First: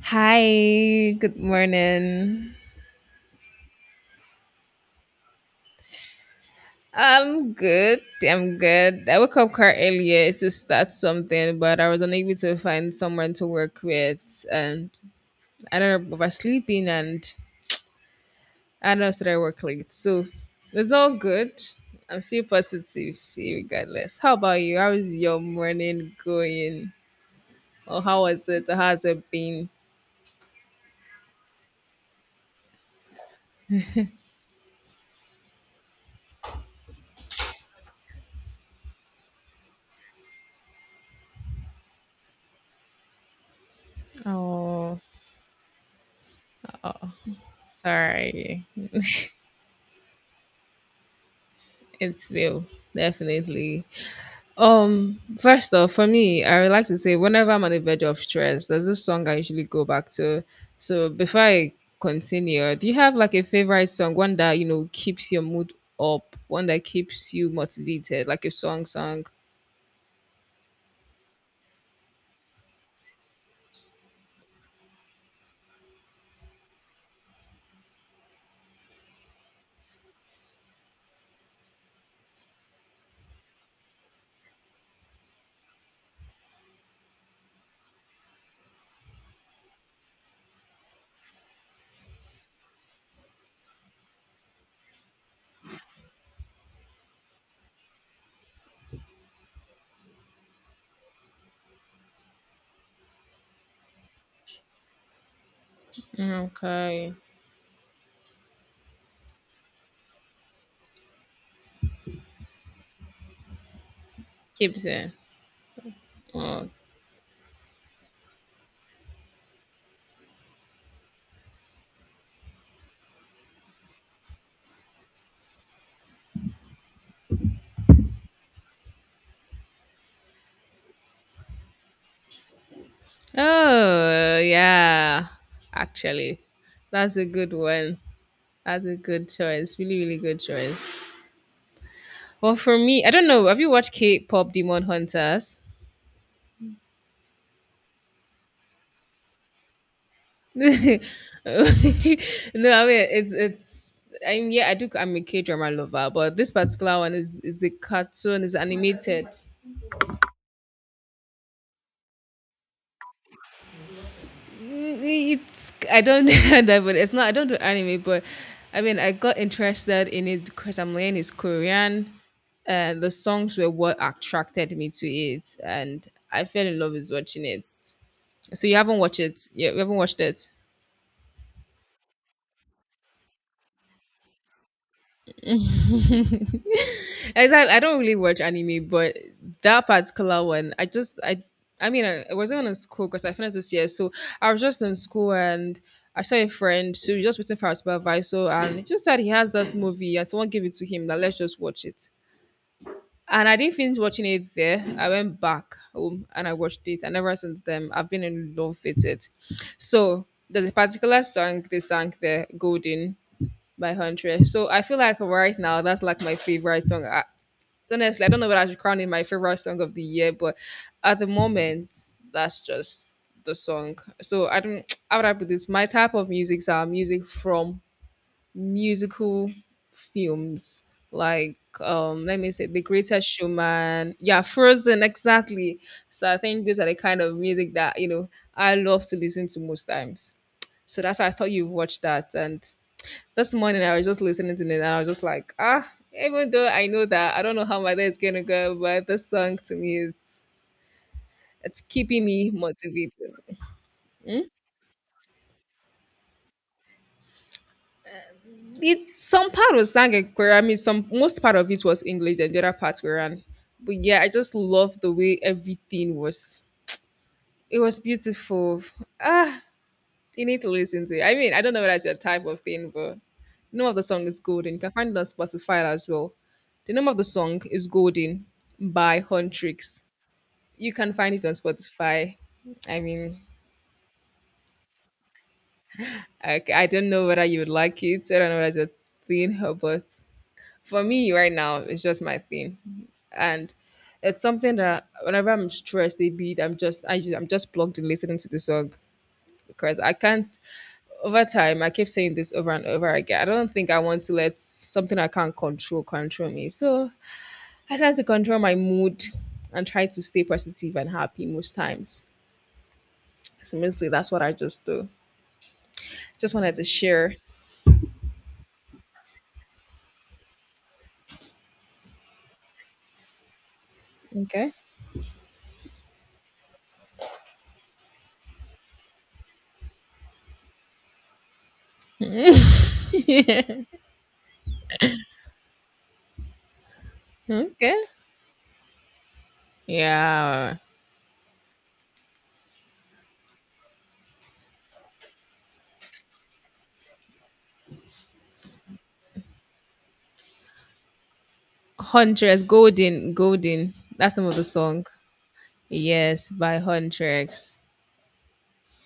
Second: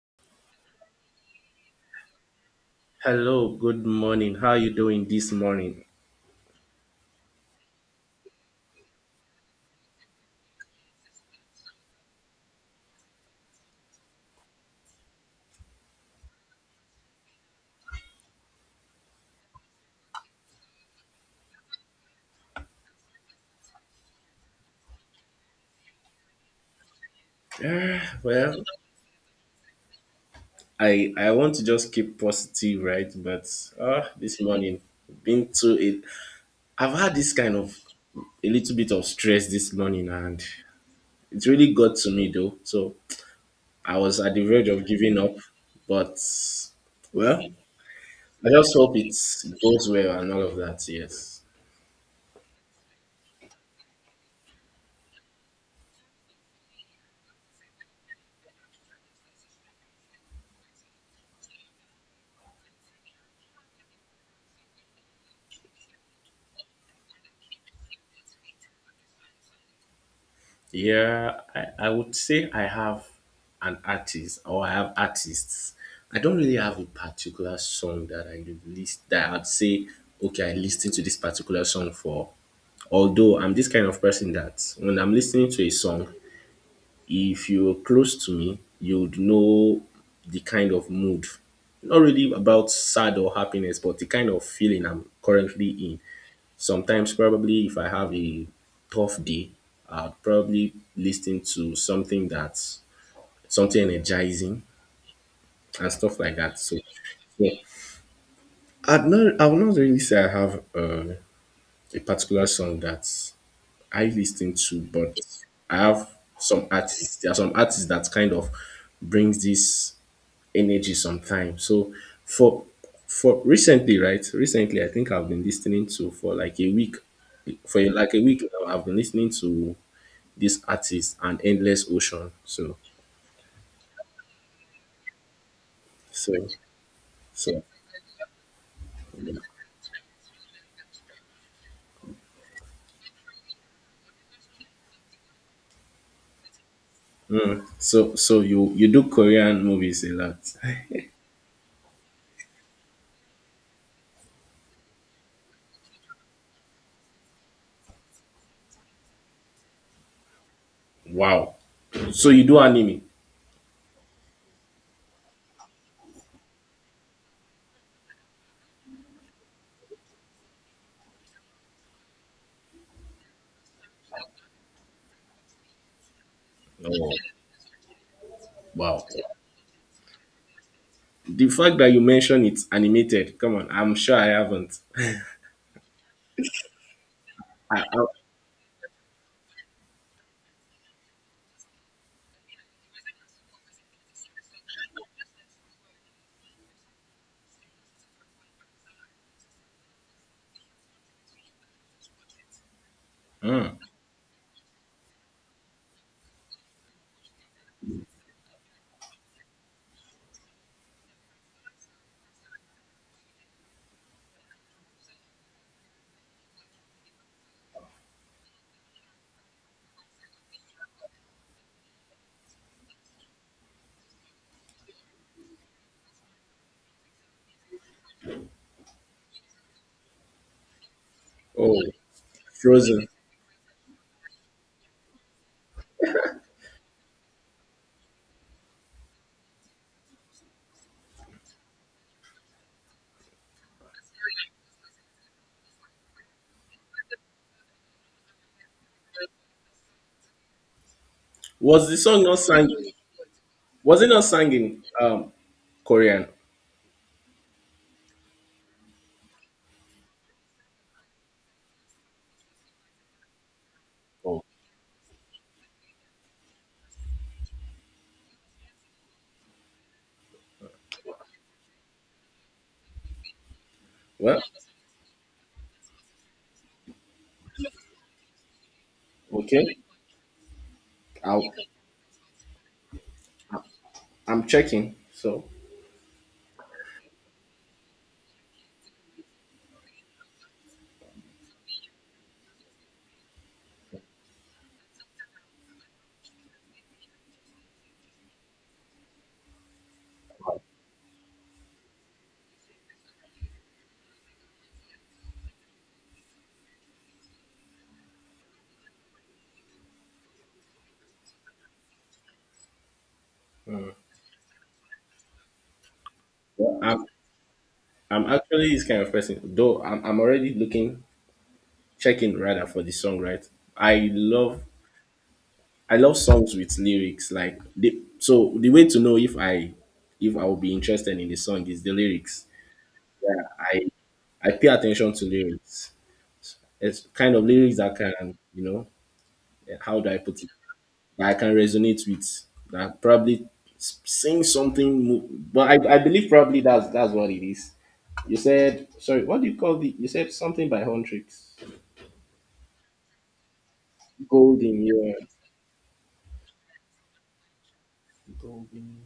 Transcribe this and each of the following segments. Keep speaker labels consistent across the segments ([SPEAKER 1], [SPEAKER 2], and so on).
[SPEAKER 1] Hi, good morning.
[SPEAKER 2] Hello, good morning. How are you doing this morning?
[SPEAKER 1] I'm good. I woke up quite earlier to start something, but I was unable to find someone to work with, and I don't know, oversleeping, and I don't know, so I work late. So it's all good. I'm still positive, regardless. How about you? How is your morning going?
[SPEAKER 2] Uh,
[SPEAKER 1] Or how was
[SPEAKER 2] well,
[SPEAKER 1] it? Or how's it been?
[SPEAKER 2] I want to just keep positive, right? But this morning, been to it. I've had this kind of a little bit of stress this morning, and it really got to me though. So I was at the verge of
[SPEAKER 1] Oh,
[SPEAKER 2] giving up, but
[SPEAKER 1] oh
[SPEAKER 2] well, I
[SPEAKER 1] sorry.
[SPEAKER 2] just hope it goes well and all of that. Yes.
[SPEAKER 1] It's will definitely. First off, for me, I would like to say whenever I'm on the verge of stress, there's this song I usually go back to. So before I continue, do you have like a favorite song, one that keeps your mood up, one that keeps you motivated, like a song song?
[SPEAKER 2] Yeah, I would say I have an artist or I have artists. I don't really have a particular song that I list that I'd say, okay, I listen to this particular song for. Although I'm this kind of person that when I'm listening to a song, if you're close to me, you'd know the kind of mood. Not really about sad or happiness, but the kind of feeling I'm currently in. Sometimes, probably, if I have a tough day, I'll probably listen to something that's something energizing and stuff like that. So,
[SPEAKER 1] Okay,
[SPEAKER 2] yeah, I would not really say I have a particular song that I listen to,
[SPEAKER 1] keeps it.
[SPEAKER 2] but I have some
[SPEAKER 1] Oh,
[SPEAKER 2] artists. There are some artists that kind of brings this energy sometimes. So, for for recently, right? Recently, I think I've been listening to for like a week, for like a week now. I've been listening to this artist an Endless Ocean.
[SPEAKER 1] oh yeah,
[SPEAKER 2] So
[SPEAKER 1] actually, that's a good
[SPEAKER 2] so
[SPEAKER 1] one. That's a good choice. Really, really good choice. Well, for me, I don't know. Have you watched K-pop Demon Hunters?
[SPEAKER 2] so you do Korean movies a lot.
[SPEAKER 1] No, I mean it's. I mean, yeah, I do. I'm a K drama lover, but this particular one is a cartoon. It's animated.
[SPEAKER 2] Wow. So you do anime.
[SPEAKER 1] Mm, it's I don't know that, but it's not. I don't do anime, but I mean, I got interested in it because I'm learning is Korean, and the songs were what attracted me to it, and I fell in love with
[SPEAKER 2] Oh,
[SPEAKER 1] watching it. So you haven't
[SPEAKER 2] wow.
[SPEAKER 1] watched it? Yeah, you haven't watched it.
[SPEAKER 2] The fact that you mention it's animated, come on, I'm sure I haven't.
[SPEAKER 1] Exactly.
[SPEAKER 2] I,
[SPEAKER 1] I don't
[SPEAKER 2] I,
[SPEAKER 1] really watch anime, but that particular one, I just I mean I wasn't in school because I finished this year, so I was just in school and I saw a friend, so we just waiting for our supervisor, and he just said he has this movie and someone gave it to him. That let's just watch it. And I didn't
[SPEAKER 2] mm.
[SPEAKER 1] finish watching it there. I went back home and I watched it, and ever since then I've been in love with it. So there's a particular song they sang there, Golden by Huntress. So I feel like right now that's like my favorite song. I, honestly, I don't know whether I should crown it my favorite song of the year, but at the moment, that's just the song. So I don't. How would I put this? My type of music are music from musical films, like
[SPEAKER 2] Oh,
[SPEAKER 1] let me say, The
[SPEAKER 2] Frozen.
[SPEAKER 1] Greatest Showman. Yeah, Frozen, exactly. So I think these are the kind of music that I love to listen to most times. So that's why I thought you've watched that, and this morning I was just listening to it and I was just like, ah, even though I know that I don't know how my day is gonna go, but this song to me it's
[SPEAKER 2] Was the song
[SPEAKER 1] keeping
[SPEAKER 2] not
[SPEAKER 1] me
[SPEAKER 2] sang?
[SPEAKER 1] motivated.
[SPEAKER 2] Was it not sang in Korean?
[SPEAKER 1] It some part was sang in Korean, I mean some most part of it was English and the other part Korean. But yeah, I
[SPEAKER 2] Oh,
[SPEAKER 1] just love the way everything was it was beautiful. Ah, you need to listen to it. I mean, I don't know whether it's your type of thing, but the name of the song is
[SPEAKER 2] well,
[SPEAKER 1] Golden. You can find it on Spotify as well. The name of the song is Golden by
[SPEAKER 2] okay.
[SPEAKER 1] Huntrix. You can find
[SPEAKER 2] I'll,
[SPEAKER 1] it on Spotify. I mean,
[SPEAKER 2] I'm checking. So
[SPEAKER 1] I don't know whether you would like it. I don't know whether it's a thing, but for me right now, it's just my thing, and it's something that whenever I'm stressed, a bit, I'm just plugged in listening to the song because I can't. Over time, I keep saying this over and over again. I don't think I want to let something I can't control control me. So I tend to control my mood and try to stay positive and happy most times. So mostly that's what I just do. Just wanted
[SPEAKER 2] well,
[SPEAKER 1] to
[SPEAKER 2] I'm,
[SPEAKER 1] share.
[SPEAKER 2] I'm actually this kind of person, though I'm already looking checking rather for the song, right? I love
[SPEAKER 1] Okay.
[SPEAKER 2] I love songs with lyrics. Like the way to know if I will be interested in the song is the lyrics. Yeah, I pay attention to lyrics. It's kind of lyrics
[SPEAKER 1] Okay.
[SPEAKER 2] that can you know how do I put it
[SPEAKER 1] Yeah.
[SPEAKER 2] that I can resonate with that probably saying something. But I believe probably that's what it is. You said sorry. What do you call the? You said something by Huntrix.
[SPEAKER 1] Huntress, Golden, Golden. That's the name of the
[SPEAKER 2] Golden.
[SPEAKER 1] song.
[SPEAKER 2] Yeah.
[SPEAKER 1] Yes, by Huntress.
[SPEAKER 2] Golden.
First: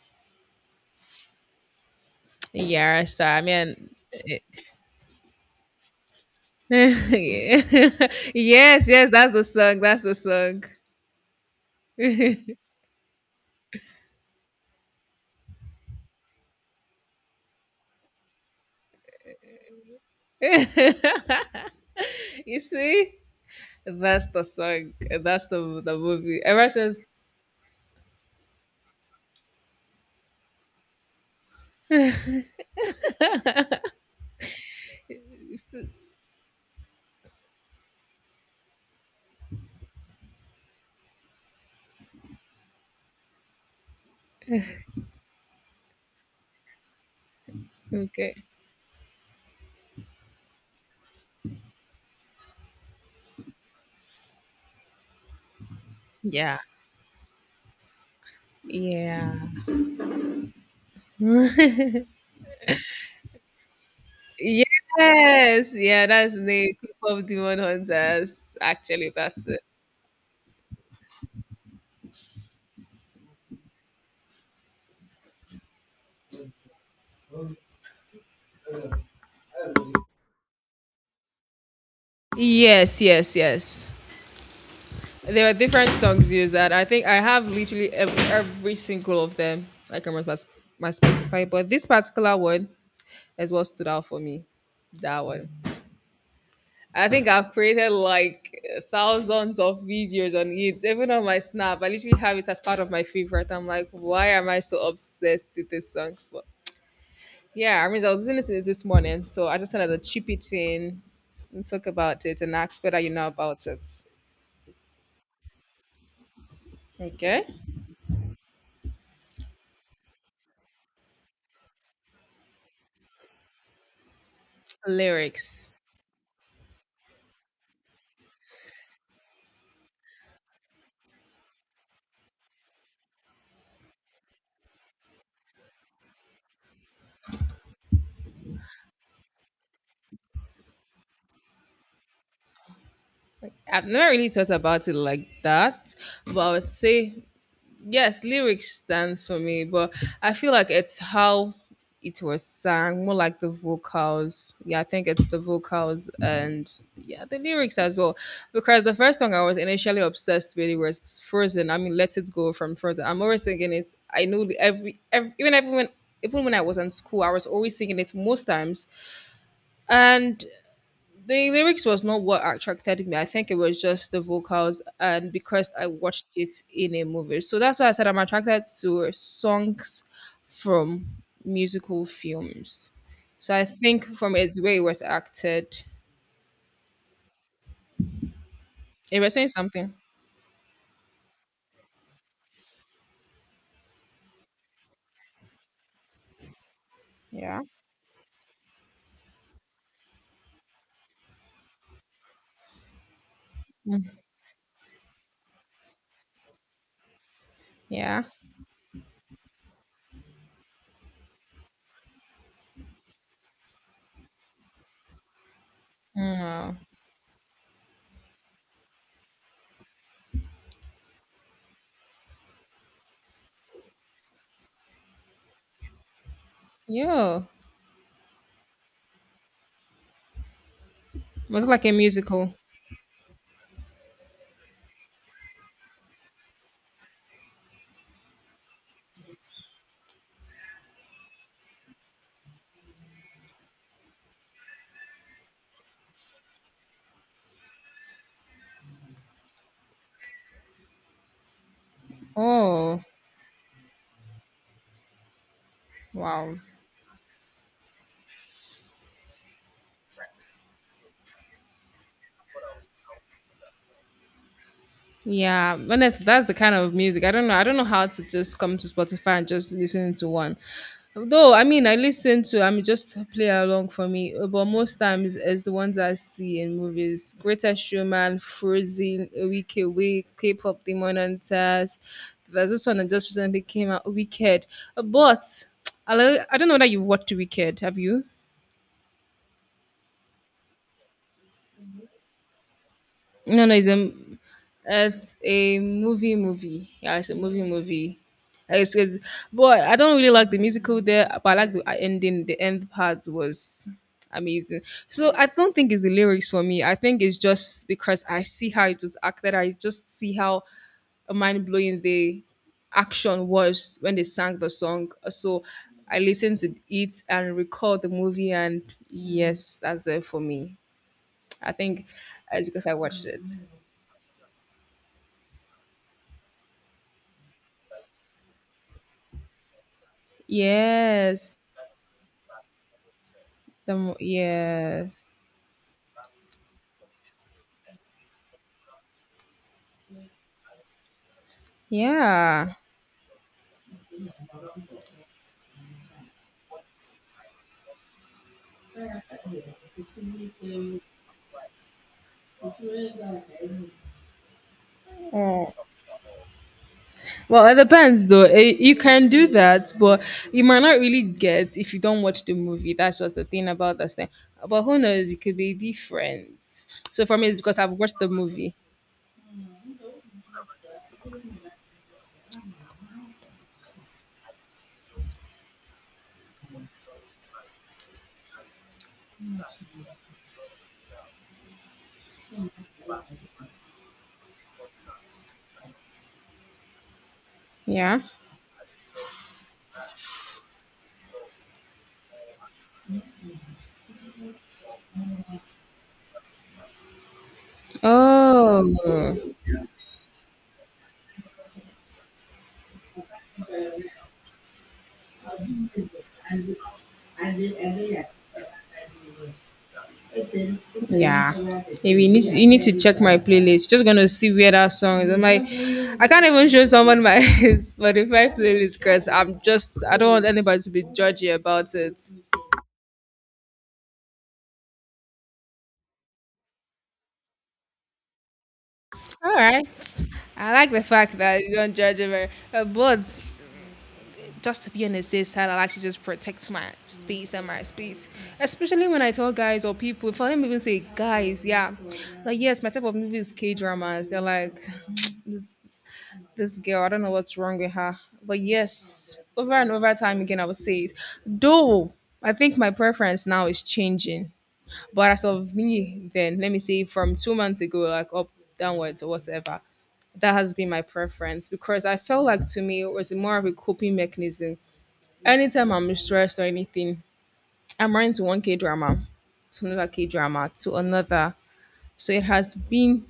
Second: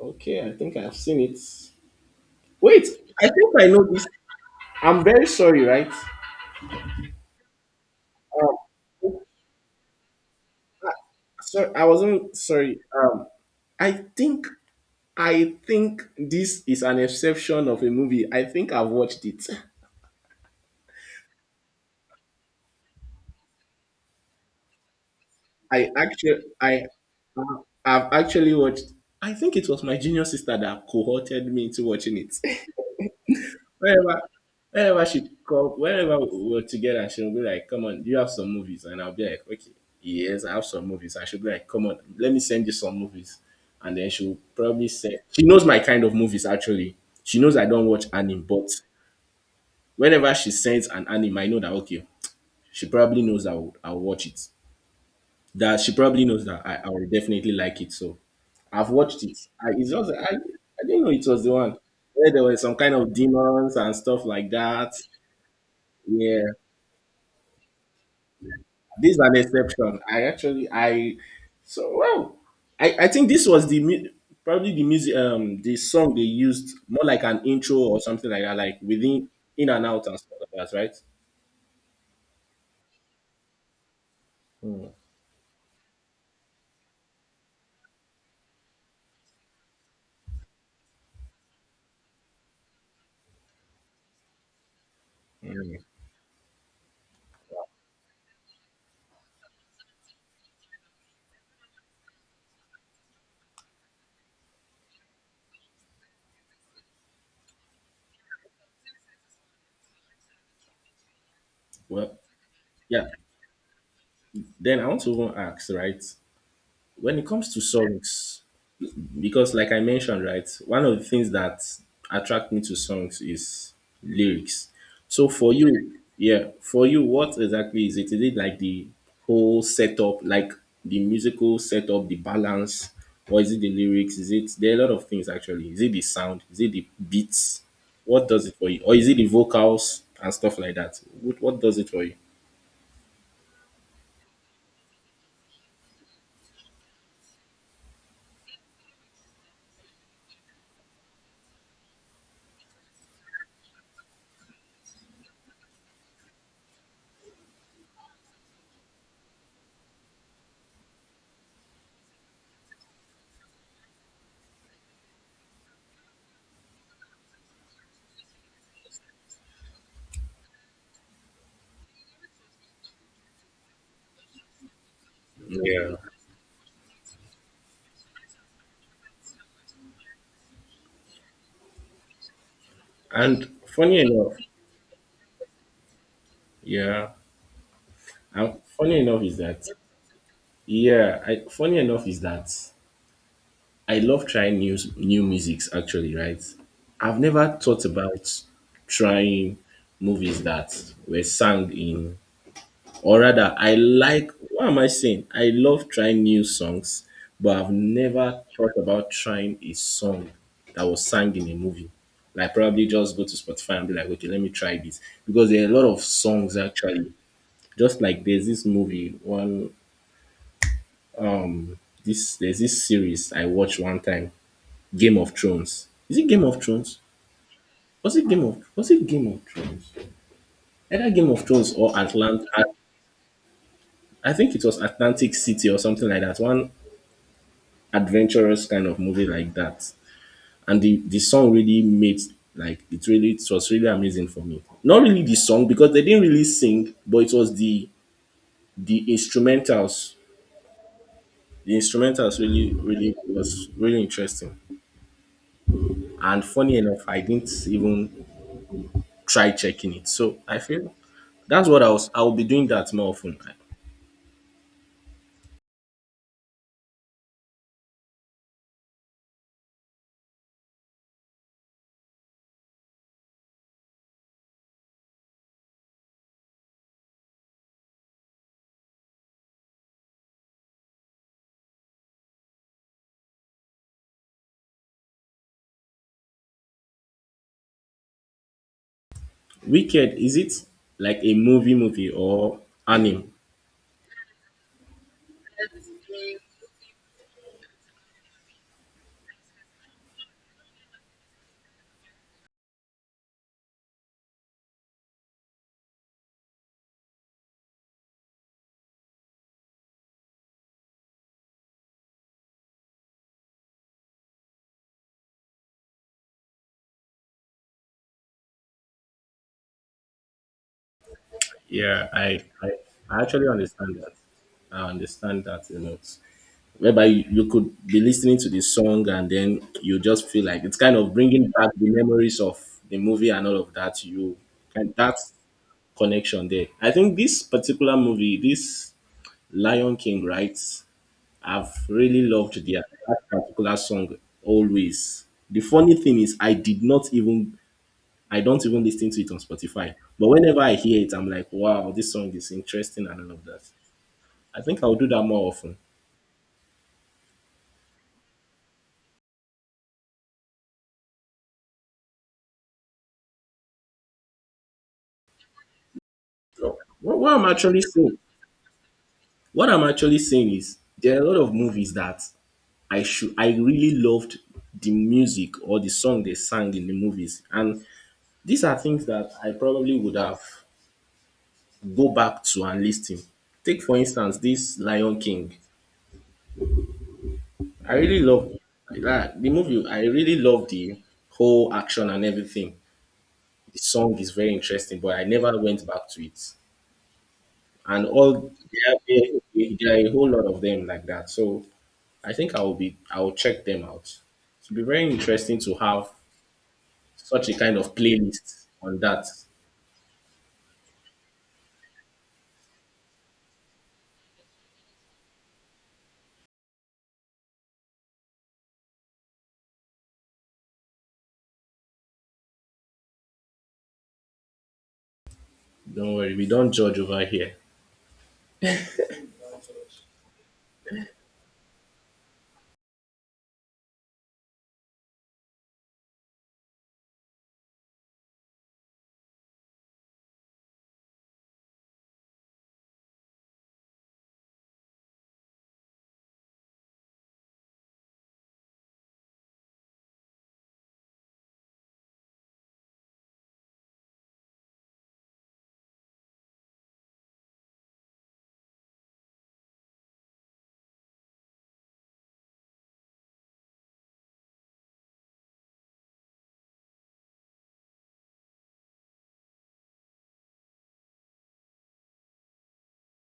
[SPEAKER 2] Okay, I think I've seen it. Wait,
[SPEAKER 1] Yeah,
[SPEAKER 2] I
[SPEAKER 1] so I
[SPEAKER 2] think I know
[SPEAKER 1] mean,
[SPEAKER 2] this. I'm very sorry, right?
[SPEAKER 1] yes,
[SPEAKER 2] Um,
[SPEAKER 1] yes, that's the song. That's the song.
[SPEAKER 2] so I wasn't sorry. I think I think this is an exception of a movie. I think I've watched it.
[SPEAKER 1] You see, that's the song. That's the
[SPEAKER 2] I
[SPEAKER 1] the
[SPEAKER 2] actually
[SPEAKER 1] movie. Ever
[SPEAKER 2] I
[SPEAKER 1] since,
[SPEAKER 2] I've actually watched. I think it was my junior sister that cohorted me into watching it. whenever whenever she
[SPEAKER 1] you
[SPEAKER 2] call
[SPEAKER 1] see-
[SPEAKER 2] whenever we're together, she'll be like, come on, do you have some movies, and I'll be like, okay, yes, I have some movies, and she'll be like, come on, let me send you some movies. And then she'll probably say she knows my kind of movies actually. She knows I don't watch
[SPEAKER 1] okay,
[SPEAKER 2] anime, but whenever she sends an anime, I know that okay, she probably knows I'll watch it, that she probably knows
[SPEAKER 1] yeah,
[SPEAKER 2] that I will definitely like it. So I've watched
[SPEAKER 1] yeah,
[SPEAKER 2] it. It's just I didn't know it was the one where there were some kind of demons and stuff like that.
[SPEAKER 1] yes, yeah. That's the
[SPEAKER 2] Yeah,
[SPEAKER 1] name Club of Demon Hunters.
[SPEAKER 2] this
[SPEAKER 1] Actually,
[SPEAKER 2] is an
[SPEAKER 1] that's it.
[SPEAKER 2] exception. I actually I so wow. I think this was probably the music, the song they used more like an intro or something like that, like within in and out and stuff like that, right?
[SPEAKER 1] Yes, yes, yes.
[SPEAKER 2] Hmm.
[SPEAKER 1] There were different songs used that I think I have literally every single of them. I can remember sp- my Spotify, but this particular one is what stood out for me. That one. I think I've created like thousands of videos on it, even on my Snap. I literally have it as part of my favorite. I'm like, why am I so obsessed with this song? But yeah, I mean, I was listening to it this morning, so I just wanted to chip it in and talk
[SPEAKER 2] Well,
[SPEAKER 1] about it and ask whether
[SPEAKER 2] yeah.
[SPEAKER 1] you know about it.
[SPEAKER 2] Then I want to even ask, right? When it
[SPEAKER 1] Okay.
[SPEAKER 2] comes to songs, because like I mentioned, right, one of the things that attract me to songs is lyrics. So for
[SPEAKER 1] Lyrics.
[SPEAKER 2] you, yeah, for you, what exactly is it? Is it like the whole setup, like the musical setup, the balance, or is it the lyrics? Is it there are a lot of things actually. Is it the sound? Is it the beats? What does it for you, or is it the vocals and stuff like that? What does it for you?
[SPEAKER 1] I've never really thought about it like that, but I would say yes, lyrics stands for me. But I feel like it's how it was sang, more like the vocals. Yeah, I think it's the vocals and yeah, the lyrics as well. Because the first song I was initially obsessed with was Frozen. I mean, Let It Go from Frozen. I'm always singing it. I know the- every even everyone even when I was in school, I was always singing it most times. And the lyrics was not what attracted me. I think it was just the vocals, and because I
[SPEAKER 2] yeah
[SPEAKER 1] watched it in a movie, so that's why I said I'm attracted to songs from musical films.
[SPEAKER 2] and
[SPEAKER 1] So I
[SPEAKER 2] funny
[SPEAKER 1] think
[SPEAKER 2] enough
[SPEAKER 1] from it, the way it was acted,
[SPEAKER 2] yeah and funny
[SPEAKER 1] it
[SPEAKER 2] enough
[SPEAKER 1] was
[SPEAKER 2] is
[SPEAKER 1] saying
[SPEAKER 2] that
[SPEAKER 1] something.
[SPEAKER 2] Yeah, funny enough is that I love trying new musics actually, right? I've never
[SPEAKER 1] Yeah,
[SPEAKER 2] thought about trying movies that were sung in or rather I like what am I saying? I love trying new songs, but I've
[SPEAKER 1] yeah,
[SPEAKER 2] never thought about trying a song that was sung in a movie. Like probably just go to Spotify and be like, okay, let me try this. Because there are a lot of songs
[SPEAKER 1] mm.
[SPEAKER 2] actually. Just like there's this movie, one this there's this series I watched one time. Game of Thrones. Is it Game of Thrones?
[SPEAKER 1] Yeah.
[SPEAKER 2] Was it Game of Thrones? Either Game of
[SPEAKER 1] Was it
[SPEAKER 2] Thrones
[SPEAKER 1] like
[SPEAKER 2] or
[SPEAKER 1] a musical?
[SPEAKER 2] I think it was Atlantic City or something like that. One adventurous kind of movie like that. And the song really made, like, it really it was really amazing for me. Not really the song because they didn't really sing, but it was the instrumentals. The instrumentals really
[SPEAKER 1] Oh,
[SPEAKER 2] really was really interesting. And
[SPEAKER 1] wow.
[SPEAKER 2] funny enough, I didn't even try checking it. So I feel that's what I was, I will be doing that more often.
[SPEAKER 1] Yeah, honest, that's the kind of music. I don't know. I don't know how to just come to Spotify and just listen to one. Though, I mean, I listen to. I mean, just play along for me. But most times, it's the ones I see in movies: Greater Showman, Frozen, Week Away, K-pop Demon Hunters. There's this one that just recently came out, Wicked. But I lo- I don't know that you've watched Wicked. Have you?
[SPEAKER 2] Wicked, is it like a movie movie or anime?
[SPEAKER 1] No, no, it's a It's a movie movie. Yeah, it's a movie movie. Like, it's, but I don't really like the musical there, but I like the ending. The end part was amazing. So I don't think it's the lyrics for me. I think it's just because I see how it was acted. I just see how mind blowing the action was when they sang the song. So I listened to it and recall the movie, and yes, that's it for me. I think
[SPEAKER 2] Yeah, I
[SPEAKER 1] it's
[SPEAKER 2] I,
[SPEAKER 1] because I
[SPEAKER 2] I
[SPEAKER 1] watched it.
[SPEAKER 2] actually understand that. I understand that a lot. Whereby you, you could be listening to the song and then you just feel like it's kind of bringing
[SPEAKER 1] Yes.
[SPEAKER 2] back the memories of the movie and all of
[SPEAKER 1] The
[SPEAKER 2] that.
[SPEAKER 1] mo-
[SPEAKER 2] You and that
[SPEAKER 1] yes.
[SPEAKER 2] connection there. I think this particular movie, this Lion King, right? I've really loved
[SPEAKER 1] Yeah.
[SPEAKER 2] their that particular song always. The funny thing is I did not even I don't even listen to it on Spotify. But whenever I hear it, I'm like, wow, this song is interesting and all of that. I think I'll do that more
[SPEAKER 1] Oh.
[SPEAKER 2] often.
[SPEAKER 1] Well, it depends though. Eh, you can do that, but you might not really get if you don't watch the movie. That's just the thing about this thing. But who knows? It could be different.
[SPEAKER 2] So, What,
[SPEAKER 1] So
[SPEAKER 2] what
[SPEAKER 1] for
[SPEAKER 2] I'm
[SPEAKER 1] me, it's because
[SPEAKER 2] actually
[SPEAKER 1] I've watched
[SPEAKER 2] saying,
[SPEAKER 1] the movie.
[SPEAKER 2] what I'm actually saying is there are a lot of movies that I really loved the music or the song they sang in the movies. And these are things that I probably would have go back to and listen. Take for instance this Lion King. I really
[SPEAKER 1] Yeah.
[SPEAKER 2] love that the movie. I really love the whole action and everything. The song is very interesting, but I never went back to it. And all
[SPEAKER 1] Oh.
[SPEAKER 2] there are a whole lot of them like that. So I think I will check them out. It will be very interesting to have such a kind of playlist on that.
[SPEAKER 1] Yeah. Maybe you need to check my playlist. Just gonna see where that song is. My, I? I can't even show someone my Spotify playlist because I'm just. I don't want anybody to be judgy about it.
[SPEAKER 2] Don't worry, we don't judge over here.
[SPEAKER 1] All right. I like the fact that you don't judge it, very- but just to be on the safe side, I like to just protect my space and my space. Especially when I tell guys or people, if I them even say guys, yeah, like yes, my type of movie is K dramas. They're like, this this girl, I don't know what's wrong with her. But yes, over and over time again, I would say it. Though I think my preference now is changing. But as of me, then let me say from 2 months ago, like up downwards or whatever, that has been my preference because I felt like to me it was more of a coping mechanism. Anytime I'm stressed or anything, I'm running to one K drama, to another K drama, to another. So it has been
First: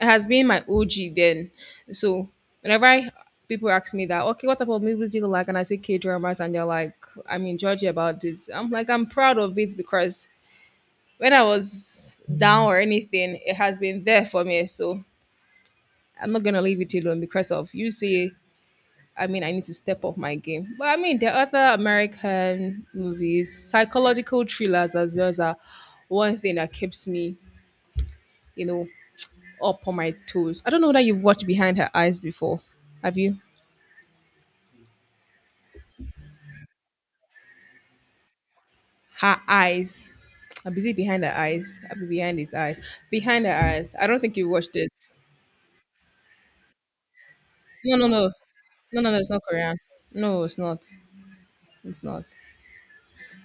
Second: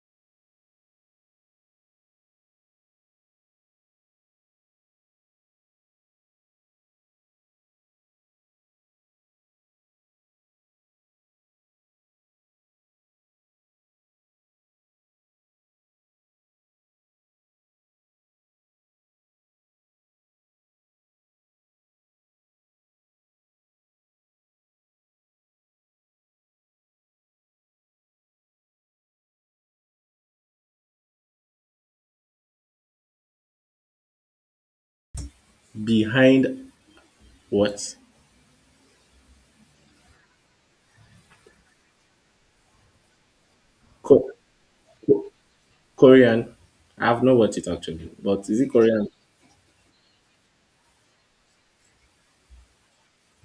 [SPEAKER 1] it has been my OG then. So whenever I, people ask me that, okay, what type of movies do you like? And I say K dramas and they're like, I'm in Georgia about this. I'm like, I'm proud of it because when I was down or anything, it has been there for me. So I'm not gonna leave it alone because of you say I mean, I need to step up my game. But I mean, there are other American movies, psychological thrillers as well as are one thing that keeps me, you know, up on my toes. I don't know that you've watched Behind Her Eyes before. Have you?
[SPEAKER 2] Behind what?
[SPEAKER 1] Her Eyes. I'm busy behind her eyes. I'll be behind his eyes. Behind her eyes. I don't
[SPEAKER 2] Ko-
[SPEAKER 1] think you watched it.
[SPEAKER 2] Korean? I've not watched it
[SPEAKER 1] No, no,
[SPEAKER 2] actually,
[SPEAKER 1] no.
[SPEAKER 2] but is it
[SPEAKER 1] No,
[SPEAKER 2] Korean?
[SPEAKER 1] no, no. It's not Korean. No, it's not. It's not.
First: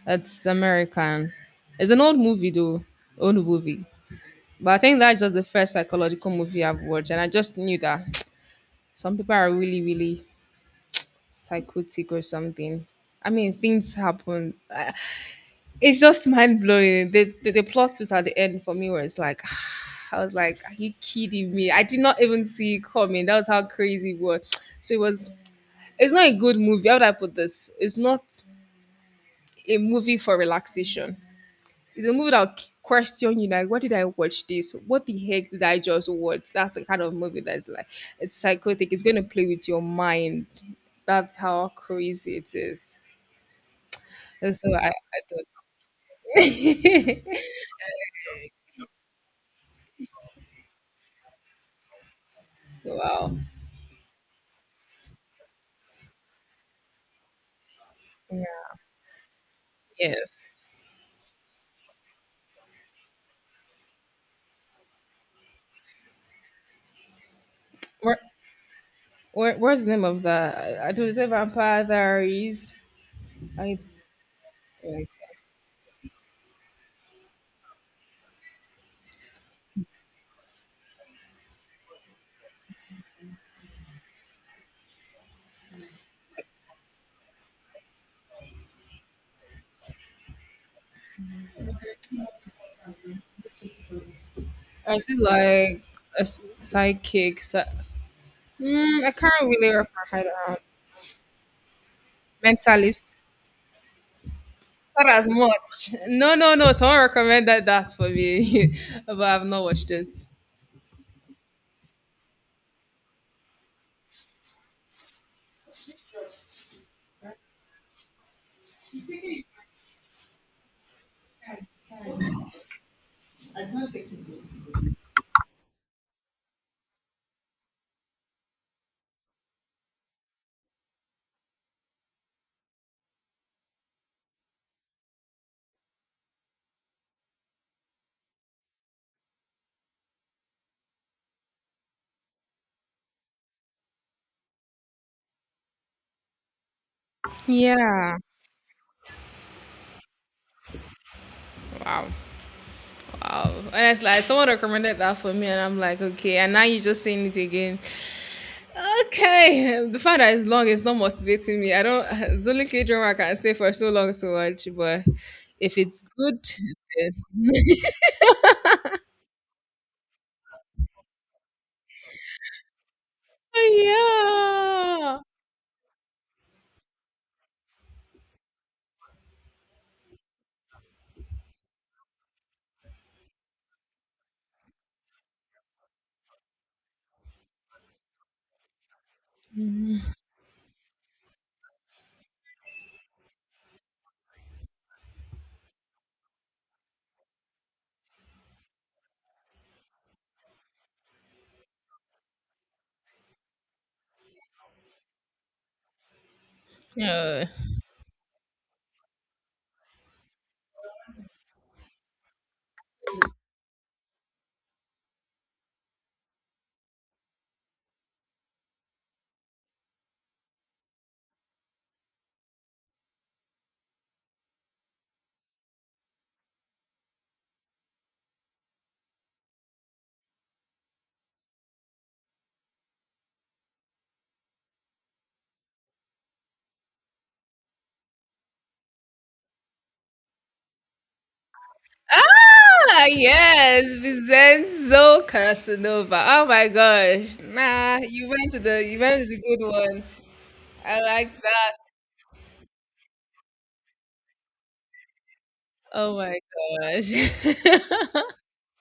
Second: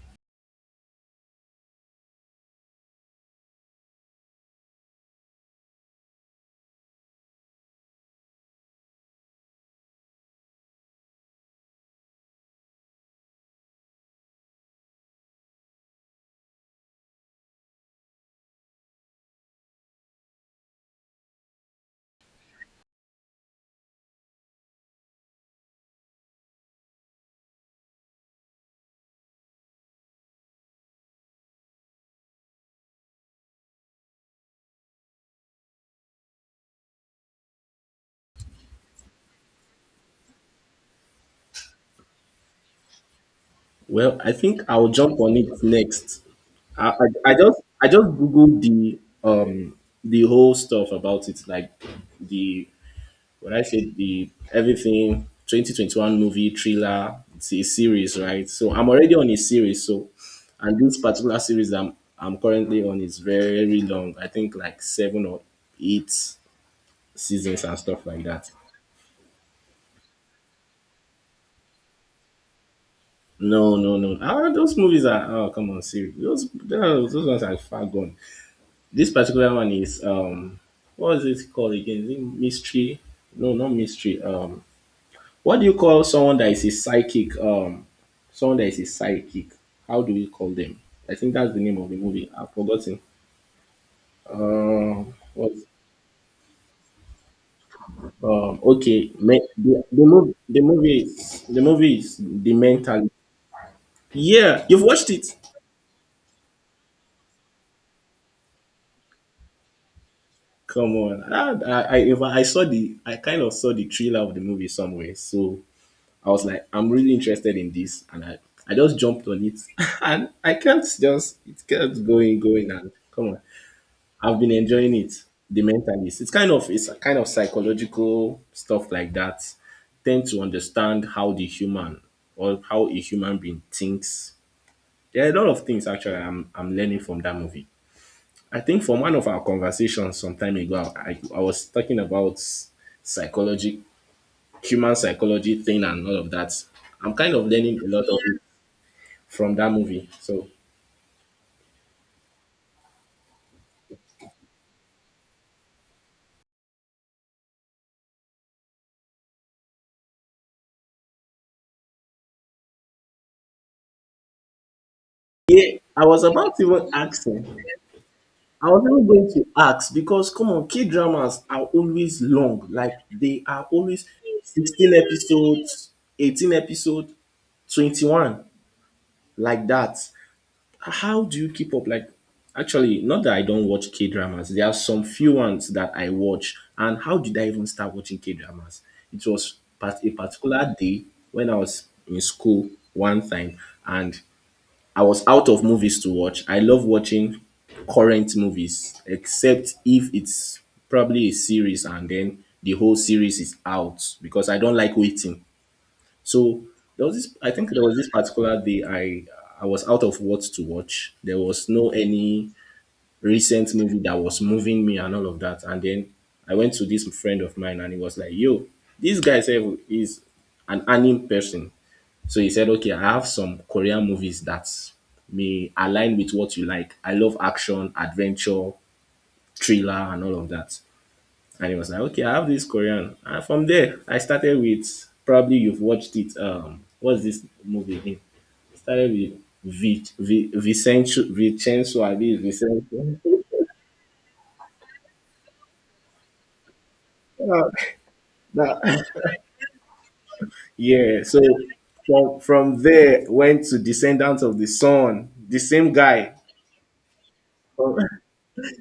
[SPEAKER 1] That's American. It's an old movie, though. Old movie. But I think that's just the first psychological movie I've watched, and I just knew that some people are really, really psychotic or something. Things happen. It's just mind blowing. The plot twist at the end for me where it's like, I was like, are you kidding me? I did not even see it coming. That was how crazy it was. So it was. It's not a good movie. How would I put this? It's not a movie for relaxation. It's a movie that will question you like, why did I watch this? What the heck did I just watch? That's the kind of movie that's like it's psychotic. It's gonna play with your mind. That's how crazy it is.
[SPEAKER 2] Well, I
[SPEAKER 1] And
[SPEAKER 2] think
[SPEAKER 1] so
[SPEAKER 2] I'll
[SPEAKER 1] I,
[SPEAKER 2] jump
[SPEAKER 1] I
[SPEAKER 2] on
[SPEAKER 1] thought,
[SPEAKER 2] it next. I just googled the whole stuff about it, like the
[SPEAKER 1] wow,
[SPEAKER 2] when I said the everything 2021 movie thriller. It's a series, right? So
[SPEAKER 1] yeah,
[SPEAKER 2] I'm already on a series. So
[SPEAKER 1] yes.
[SPEAKER 2] and this particular series that I'm currently on is very long. I think like seven or eight seasons and stuff
[SPEAKER 1] Where,
[SPEAKER 2] like that.
[SPEAKER 1] where's the name of that? I don't say Vampire Diaries.
[SPEAKER 2] No,
[SPEAKER 1] I
[SPEAKER 2] no, no. Ah, those movies
[SPEAKER 1] think.
[SPEAKER 2] are, oh come on, series. Those ones are far gone. This particular one is what is it called again? Is it mystery? No, not mystery. What do you call someone that is a psychic? Someone that is a psychic. How do you call them? I think that's the name of the movie. I've forgotten.
[SPEAKER 1] I see
[SPEAKER 2] What
[SPEAKER 1] like psychic.
[SPEAKER 2] okay,
[SPEAKER 1] Mm, I can't really wrap my head around
[SPEAKER 2] The movie is the mental.
[SPEAKER 1] mentalist.
[SPEAKER 2] Yeah, you've watched
[SPEAKER 1] Not as
[SPEAKER 2] it.
[SPEAKER 1] much. No, no, no. Someone recommended that for me, but I've not watched it.
[SPEAKER 2] Come on, I, if I I saw the, I kind of saw the trailer of the movie somewhere, so I was like, I'm really interested in this, and I just jumped on it, and I can't just, it kept going, going, and come on, I've been enjoying it. The mentalist, it's kind of, it's a kind of psychological stuff like that. Tend to understand how the human or how a human being thinks. There are a lot of things actually I'm learning from that movie. I think from one of our conversations some time ago, I was talking about psychology, human psychology thing and all of that. I'm kind of learning a lot
[SPEAKER 1] Yeah.
[SPEAKER 2] of it from that movie. So
[SPEAKER 1] Wow. Wow. Honestly, like, someone recommended that for me, and I'm like, okay. And now you're just saying it again. Okay. The fact that it's long is not motivating me. I don't. It's only K drama I can stay for so long to watch, but if
[SPEAKER 2] yeah,
[SPEAKER 1] it's
[SPEAKER 2] I was
[SPEAKER 1] good,
[SPEAKER 2] about to even
[SPEAKER 1] then
[SPEAKER 2] ask him. I was even going to ask because come on, K dramas are always long. Like they are always 16
[SPEAKER 1] yeah.
[SPEAKER 2] episodes, 18 episodes, 21, like that. How do you keep up? Like, actually, not that I don't watch K dramas. There are some few ones that I watch. And how did I even start watching K dramas? It was part a particular day when I was in school one time, and I was out of movies to watch. I love watching current movies, except if it's probably a series and then the whole series is out because I don't like waiting. So there was this.
[SPEAKER 1] Yeah.
[SPEAKER 2] I think there was this particular day I was out of what to watch. There was no any recent movie that was moving me and all of that. And then I went to this friend of mine and he was like, "Yo, this guy said is an anime person." So he said, "Okay, I have some Korean movies that may align with what you like. I love action, adventure, thriller, and all of that." And he was like, okay, I have this Korean. And from there, I started with probably you've watched it. What's this movie again? It started with I believe
[SPEAKER 1] Ah,
[SPEAKER 2] Vicencio.
[SPEAKER 1] yes, Vincenzo Casanova. Oh my gosh. Nah, you went to the good one. I
[SPEAKER 2] Yeah. So
[SPEAKER 1] like that.
[SPEAKER 2] from there went to Descendants of the Sun. The same
[SPEAKER 1] Oh
[SPEAKER 2] guy.
[SPEAKER 1] my gosh.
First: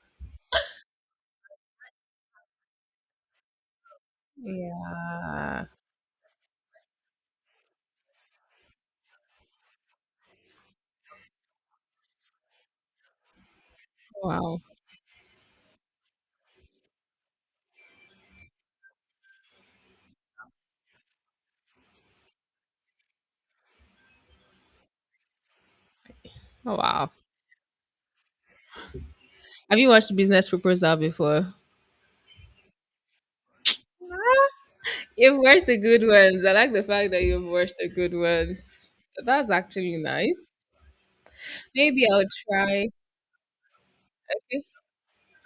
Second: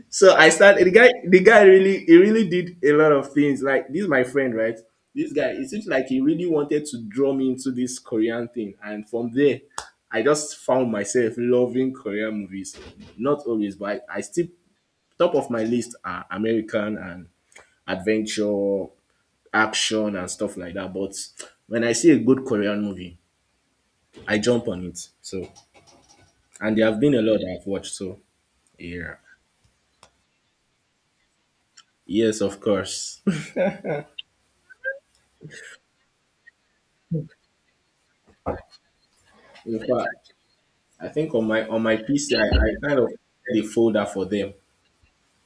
[SPEAKER 2] So I started the guy really he really did a lot of things. Like this is my friend, right? This guy,
[SPEAKER 1] yeah.
[SPEAKER 2] it seems like he really wanted to draw me into this Korean thing. And from there, I just found myself loving Korean movies. Not always, but I still
[SPEAKER 1] Wow.
[SPEAKER 2] top of my list are American and adventure, action and stuff like that. But when I see a good Korean movie, I jump on it. So and
[SPEAKER 1] Oh
[SPEAKER 2] there have
[SPEAKER 1] wow.
[SPEAKER 2] been a lot I've watched. So yeah.
[SPEAKER 1] Have you watched Business Proposal before?
[SPEAKER 2] Yes, of course.
[SPEAKER 1] Nah. You've watched the good ones. I like the fact that you've watched the good ones. That's
[SPEAKER 2] In
[SPEAKER 1] actually
[SPEAKER 2] fact,
[SPEAKER 1] nice.
[SPEAKER 2] I think on my
[SPEAKER 1] Maybe I'll
[SPEAKER 2] PC, I
[SPEAKER 1] try.
[SPEAKER 2] kind of had a folder for them.
[SPEAKER 1] Okay.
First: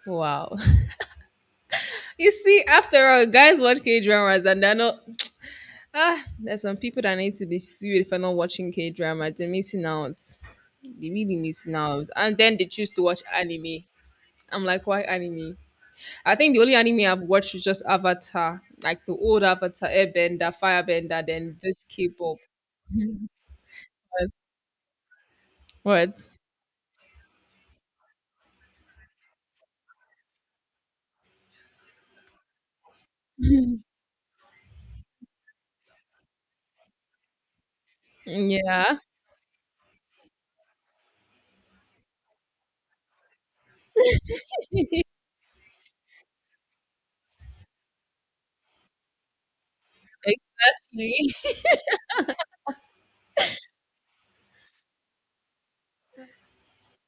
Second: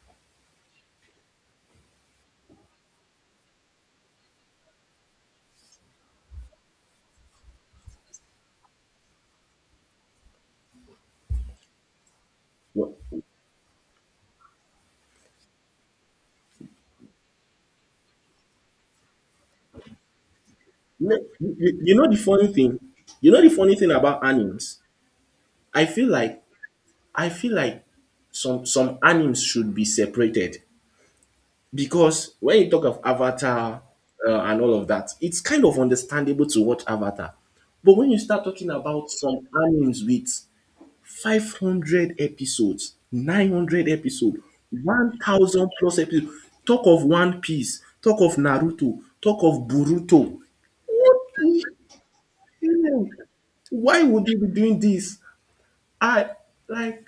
[SPEAKER 1] Wow. You see, after all, guys watch K dramas and they're not Ah, there's some people that need to be sued for not watching K drama. They're missing out. They really missing out. And then they choose
[SPEAKER 2] But
[SPEAKER 1] to watch anime. I'm like, why anime? I think the only anime I've watched is just Avatar, like the old Avatar, Airbender,
[SPEAKER 2] you know,
[SPEAKER 1] Firebender, then
[SPEAKER 2] you-
[SPEAKER 1] this
[SPEAKER 2] you know the
[SPEAKER 1] K-pop.
[SPEAKER 2] funny thing, you know the funny thing about animes. I feel
[SPEAKER 1] What?
[SPEAKER 2] like I feel like some animes should be separated because when you talk of Avatar and all of that, it's kind of understandable to watch Avatar. But when you start talking
[SPEAKER 1] Yeah,
[SPEAKER 2] about some animes with 500 episodes, 900 episode, 1000 plus episode. Talk of One Piece, talk of Naruto, talk of Boruto.
[SPEAKER 1] exactly.
[SPEAKER 2] What the hell? Why would you be doing this? I like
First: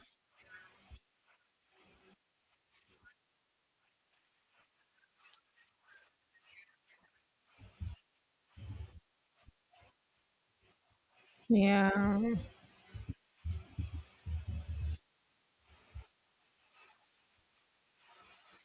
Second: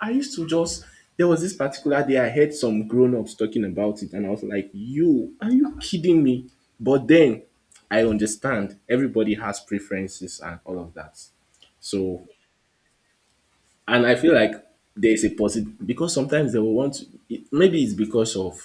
[SPEAKER 2] I used to just there was this particular day I heard some grown-ups talking about it and I was like, "You, are you kidding me?" But then I understand everybody has preferences and all of that.
[SPEAKER 1] Yeah,
[SPEAKER 2] So and I feel like there's a positive because sometimes they will want to, it, maybe it's because of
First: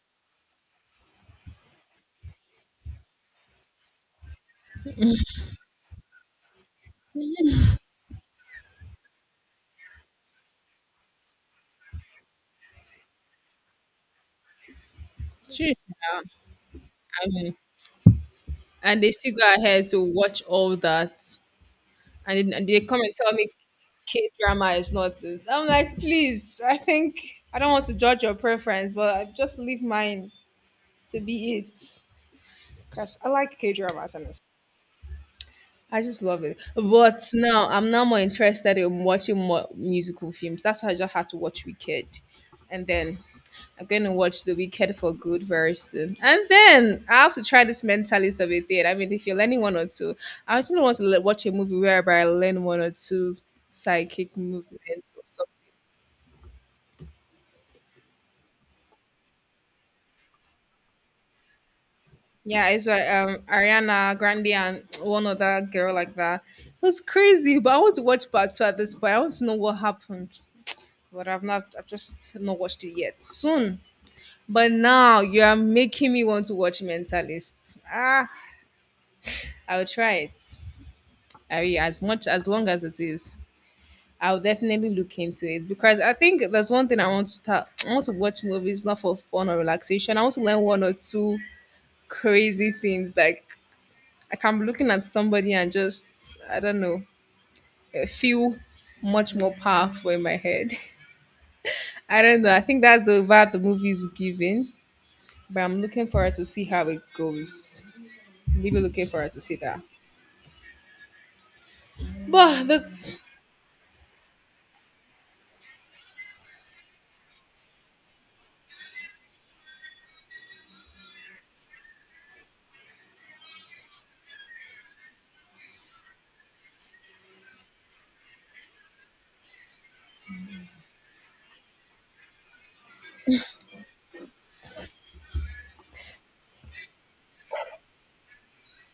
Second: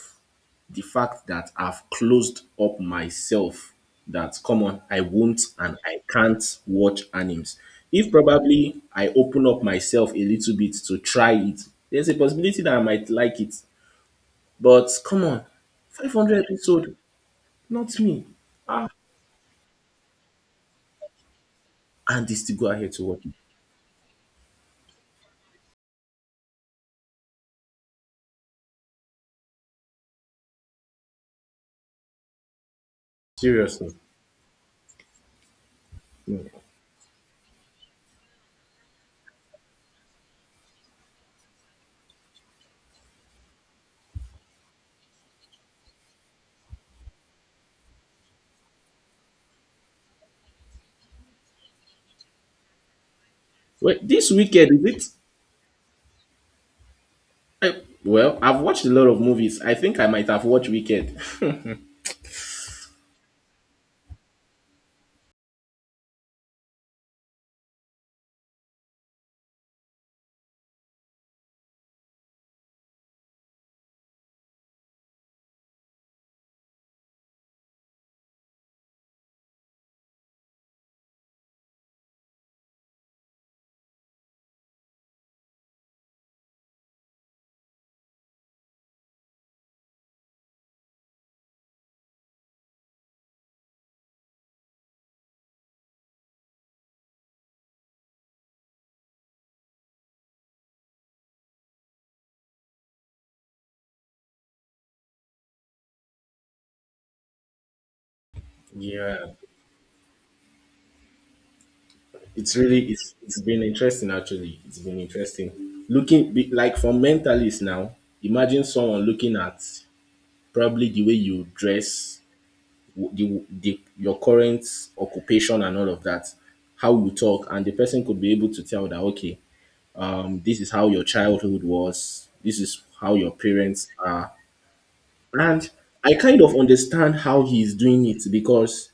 [SPEAKER 2] the fact that I've closed up myself that come on, I won't and I can't watch animes. If probably I open up myself a little bit to try it, there's a possibility that I might like it. But come on,
[SPEAKER 1] sure. yeah.
[SPEAKER 2] 500 episode,
[SPEAKER 1] I mean,
[SPEAKER 2] not me.
[SPEAKER 1] and they still go ahead to watch all that,
[SPEAKER 2] And they
[SPEAKER 1] and, then-
[SPEAKER 2] still go
[SPEAKER 1] and they
[SPEAKER 2] ahead
[SPEAKER 1] come
[SPEAKER 2] to
[SPEAKER 1] and
[SPEAKER 2] watch
[SPEAKER 1] tell
[SPEAKER 2] it.
[SPEAKER 1] me K drama is not it. I'm like, please, I think I don't want to judge your preference, but I just leave mine to be it. Cause I like K
[SPEAKER 2] Seriously.
[SPEAKER 1] dramas and I just love it.
[SPEAKER 2] No.
[SPEAKER 1] But now I'm now more interested in watching more musical films. That's why I just had to watch Wicked. And then I'm gonna watch The Wicked for good very soon. And then I have to try this mentalist of a thing. I mean, if you're learning one or two, I actually want to watch a movie whereby I learn one or two
[SPEAKER 2] Wait, this
[SPEAKER 1] psychic
[SPEAKER 2] weekend, is it
[SPEAKER 1] movements or something.
[SPEAKER 2] well, I've watched a lot of movies. I think I might have watched Wicked.
[SPEAKER 1] Yeah, it's like Ariana Grande and one other girl like that. It was crazy, but I want to watch part two at this point. I want to know what happened, but I've not. I've just not watched it yet. Soon, but now you are making me want to watch Mentalist. Ah, I'll try it. I mean, as much as long as it is, I'll definitely look into it because I think that's one thing I want to start. I want to watch movies not for fun or relaxation. I want to learn one or two crazy things like I can be looking at somebody and just, I don't know, eh, feel much more powerful in my head. I don't know. I think that's the vibe the movie is giving. But I'm looking forward to see how it goes. Really looking
[SPEAKER 2] Yeah,
[SPEAKER 1] forward to see that.
[SPEAKER 2] it's
[SPEAKER 1] But
[SPEAKER 2] really it's
[SPEAKER 1] this,
[SPEAKER 2] it's been interesting actually. It's been interesting like for mentalists now. Imagine someone looking at probably the way you dress, the your current occupation and all of that, how you talk, and the person could be able to tell that okay, this is how your childhood was. This is how your parents are, and I kind of understand how he's doing it because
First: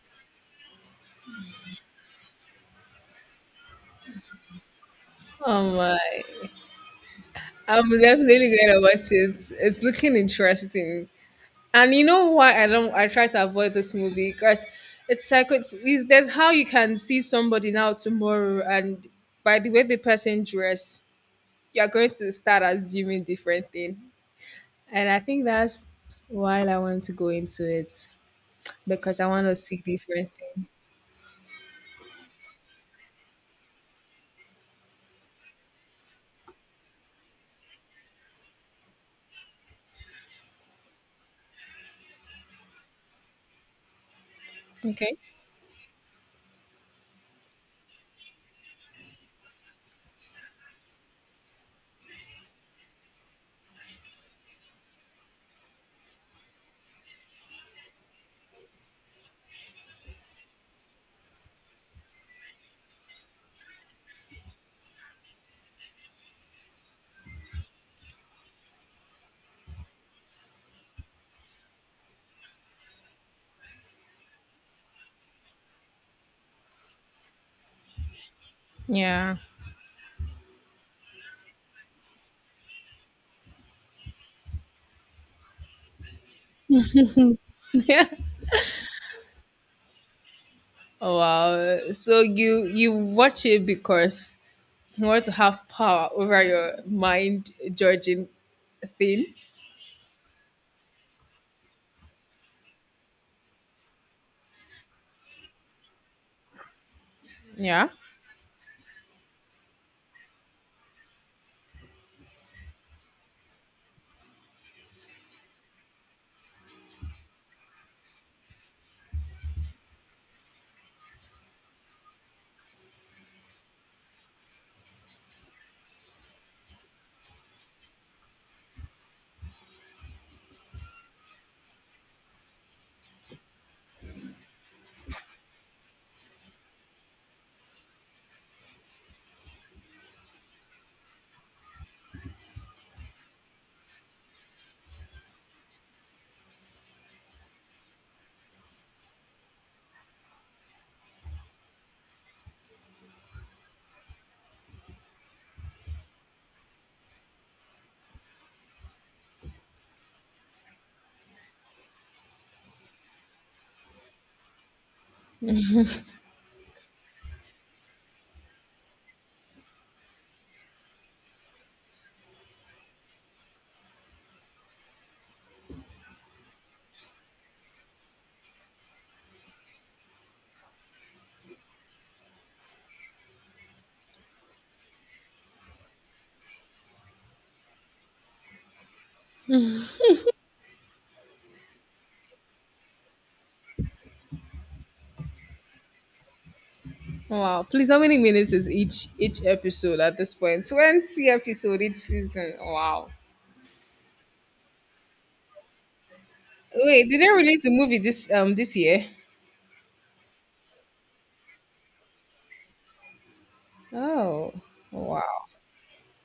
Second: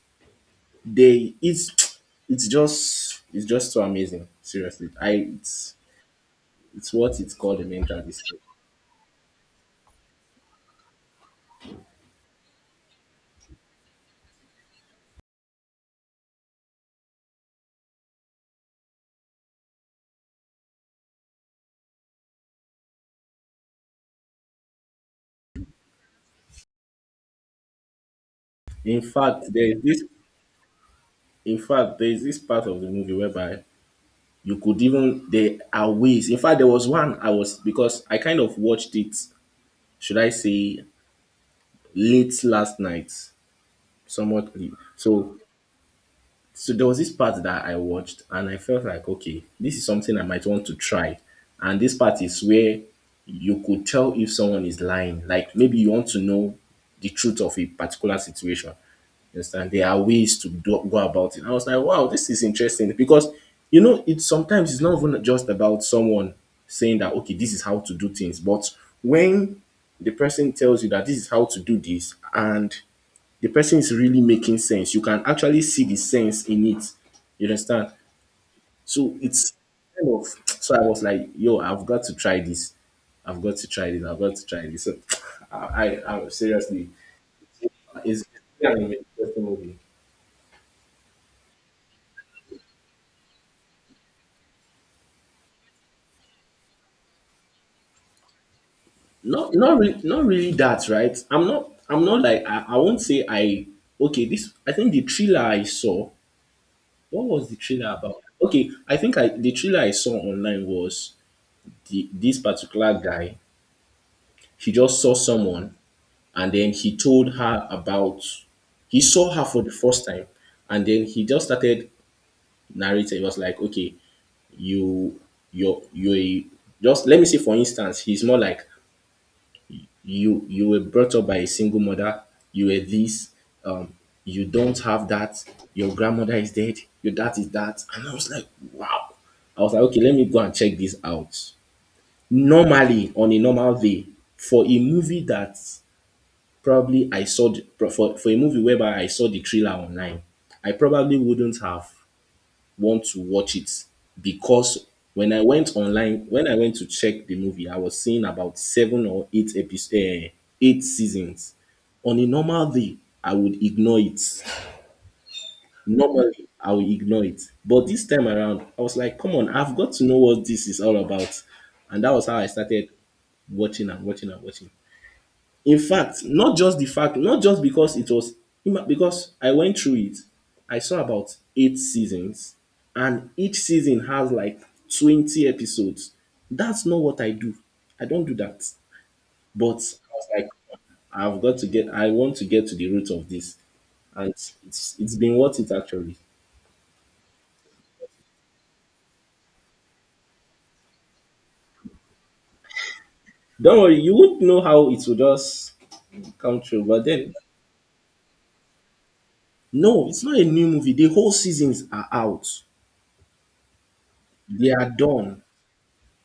[SPEAKER 2] They it's just so amazing. Seriously. I
[SPEAKER 1] oh my,
[SPEAKER 2] it's what it's called a
[SPEAKER 1] I'm
[SPEAKER 2] mental this.
[SPEAKER 1] definitely gonna watch it. It's looking interesting. And you know why I don't? I try to avoid this movie because it's like it's, there's how you can see somebody now tomorrow, and by the way the person dress, you're going to start assuming different things. And I think that's why I want to go into it
[SPEAKER 2] In
[SPEAKER 1] because I want
[SPEAKER 2] fact,
[SPEAKER 1] to
[SPEAKER 2] there
[SPEAKER 1] see
[SPEAKER 2] is this
[SPEAKER 1] different
[SPEAKER 2] part of the movie whereby you could even there are ways. In fact, there was one I was because I kind of watched it, should I say, late last night, somewhat late.
[SPEAKER 1] things. Okay.
[SPEAKER 2] So there was this part that I watched and I felt like, okay, this is something I might want to try. And this part is where you could tell if someone is lying. Like maybe you want to know the truth of a particular situation. You understand? There are ways to do, go about it. I was like, wow, this is interesting because you know, it sometimes it's not even just about someone saying that okay, this is how to do things, but when the person tells you that this is how to do this and the person is really making sense. You can actually see the sense in it. You understand? So
[SPEAKER 1] Yeah.
[SPEAKER 2] it's kind of so I was like, yo, I've got to try this. I've got to try this. I've got to try this. So I seriously,
[SPEAKER 1] Yeah.
[SPEAKER 2] it's kind of an interesting movie.
[SPEAKER 1] Wow. So you watch it because you want to have power over your mind judging thing.
[SPEAKER 2] Not, not really, not really that, right? I'm not like I won't say I. Okay, this I think the thriller I saw. What was the
[SPEAKER 1] Yeah.
[SPEAKER 2] thriller about? Okay, I think I the thriller I saw online was the this particular guy. He just saw someone and then he told her about he saw her for the first time and then he just started narrating. He was like, okay, you you're you a- just let me say for instance, he's more like you were brought up by a single mother, you were this, um, you don't have that, your grandmother is dead, your dad is that. And I was like, wow. I was like, okay, let me go and check this out. Normally, on a normal day, for a movie that probably I saw the, for a movie whereby I saw the trailer online, I probably wouldn't have want to watch it because when I went online, when I went to check the movie, I was seeing about seven or eight episodes, eight seasons. On a normal day, I would ignore it. Normally, I would ignore it. But this time around, I was like, come on, I've got to know what this is all about. And that was how I started watching and watching and watching. In fact, not just because it was, because I went through it. I saw about eight seasons, and each season has like 20 episodes. That's not what I do. I don't do that. But I was like, I want to get to the root of this. And it's been worth it actually.
[SPEAKER 1] Oh, wow. Please, how many minutes is each episode at this point? 20 episode each season. Wow.
[SPEAKER 2] Don't worry, you won't know how it will just come true. But
[SPEAKER 1] Wait, did they
[SPEAKER 2] then,
[SPEAKER 1] release the movie this this year?
[SPEAKER 2] no, it's not a new movie. The whole seasons are out,
[SPEAKER 1] Oh.
[SPEAKER 2] they are done.
[SPEAKER 1] Wow.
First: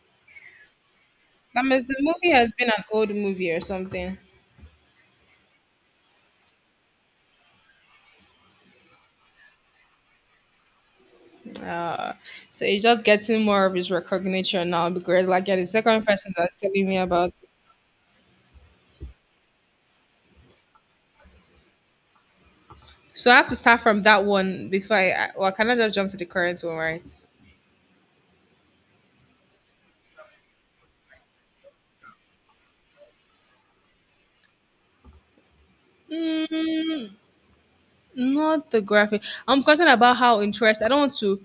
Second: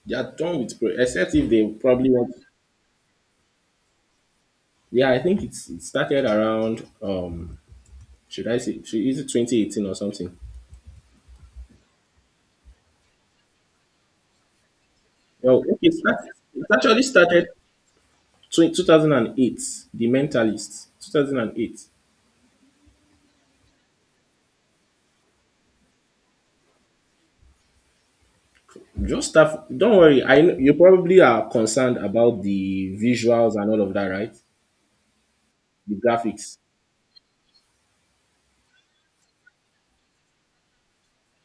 [SPEAKER 2] They are done with prayer, except if
[SPEAKER 1] I
[SPEAKER 2] they
[SPEAKER 1] mean, the
[SPEAKER 2] probably
[SPEAKER 1] movie
[SPEAKER 2] want.
[SPEAKER 1] has been an old movie or something.
[SPEAKER 2] Yeah, I think it started around should I say should is it 2018 or something?
[SPEAKER 1] Uh, so it's just getting more of his recognition now because, like, you're
[SPEAKER 2] Well,
[SPEAKER 1] the
[SPEAKER 2] okay,
[SPEAKER 1] second person that's
[SPEAKER 2] it
[SPEAKER 1] telling me
[SPEAKER 2] actually
[SPEAKER 1] about.
[SPEAKER 2] started 2008. The Mentalist 2008.
[SPEAKER 1] So I have to start from that one before Well, can I just jump to the current one, right?
[SPEAKER 2] Just stuff. Don't worry. I know you probably are concerned about the visuals and all of that, right? The graphics.
[SPEAKER 1] Mm, not the graphic. I'm concerned about how interest. I don't want to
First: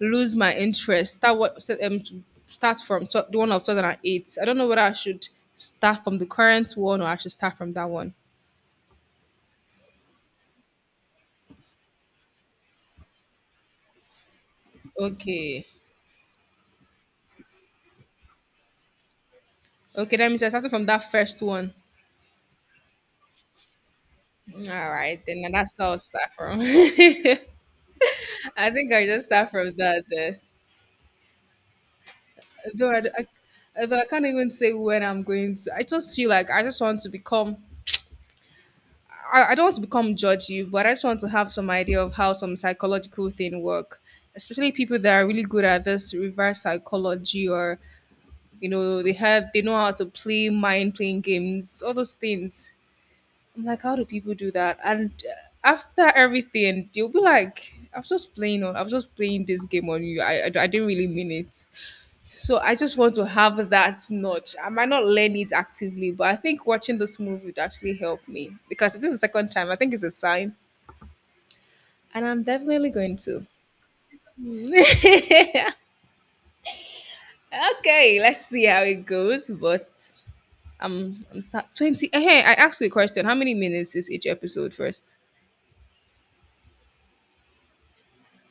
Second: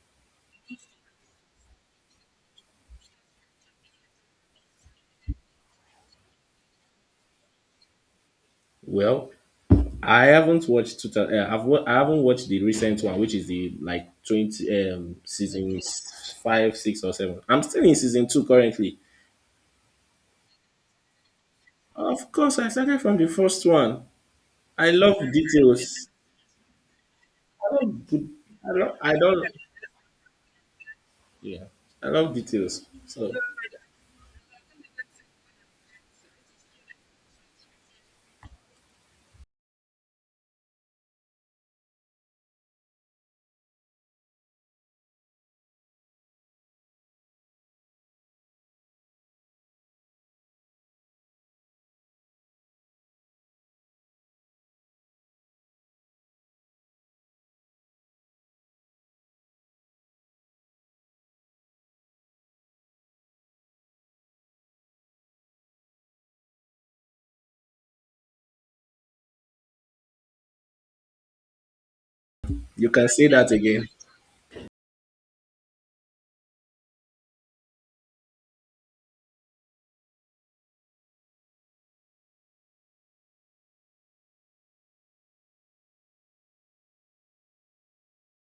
[SPEAKER 1] lose my interest. Start start from the one of 2008. I don't know whether I should start from the current one or I should start from that one.
[SPEAKER 2] Well, I haven't watched. Two, thousand. I haven't watched the recent one, which is the like 20
[SPEAKER 1] Okay.
[SPEAKER 2] five, six, or seven. I'm still in season two currently.
[SPEAKER 1] Okay, that means I started from that first one.
[SPEAKER 2] Of course, I started from the first one.
[SPEAKER 1] All
[SPEAKER 2] I love
[SPEAKER 1] right, then that's how I'll
[SPEAKER 2] details.
[SPEAKER 1] start from. I
[SPEAKER 2] I love. Good- I
[SPEAKER 1] think
[SPEAKER 2] love.
[SPEAKER 1] I
[SPEAKER 2] I
[SPEAKER 1] just
[SPEAKER 2] don't.
[SPEAKER 1] start from that.
[SPEAKER 2] Yeah, I love details.
[SPEAKER 1] Though,
[SPEAKER 2] So
[SPEAKER 1] although I can't even say when I'm going to. I just feel like I just want to become. I don't want to become judgy, but I just want to have some idea of how some psychological thing work, especially people that are really good at this reverse psychology or you know they know how to play mind playing games, all those things. I'm like, how do people do that? And after everything, you'll be like, I was just playing this game on you. I didn't really mean it. So I just want to have that notch. I might not learn it actively, but I think watching this movie would actually help me because if this is the second time, I think it's a sign, and I'm
[SPEAKER 2] you
[SPEAKER 1] definitely
[SPEAKER 2] can
[SPEAKER 1] going
[SPEAKER 2] say
[SPEAKER 1] to.
[SPEAKER 2] that again.
[SPEAKER 1] Okay, let's see how it goes. But I'm start 20. Hey, I asked you a question. How many minutes is each episode first?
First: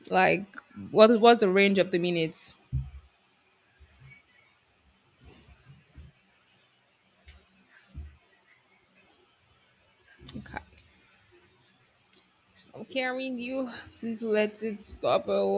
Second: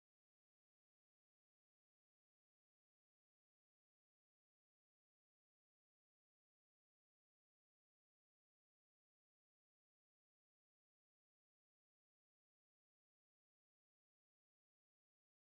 [SPEAKER 1] Like, what's the range of the minutes? Stop carrying you. Please let it stop. Oh.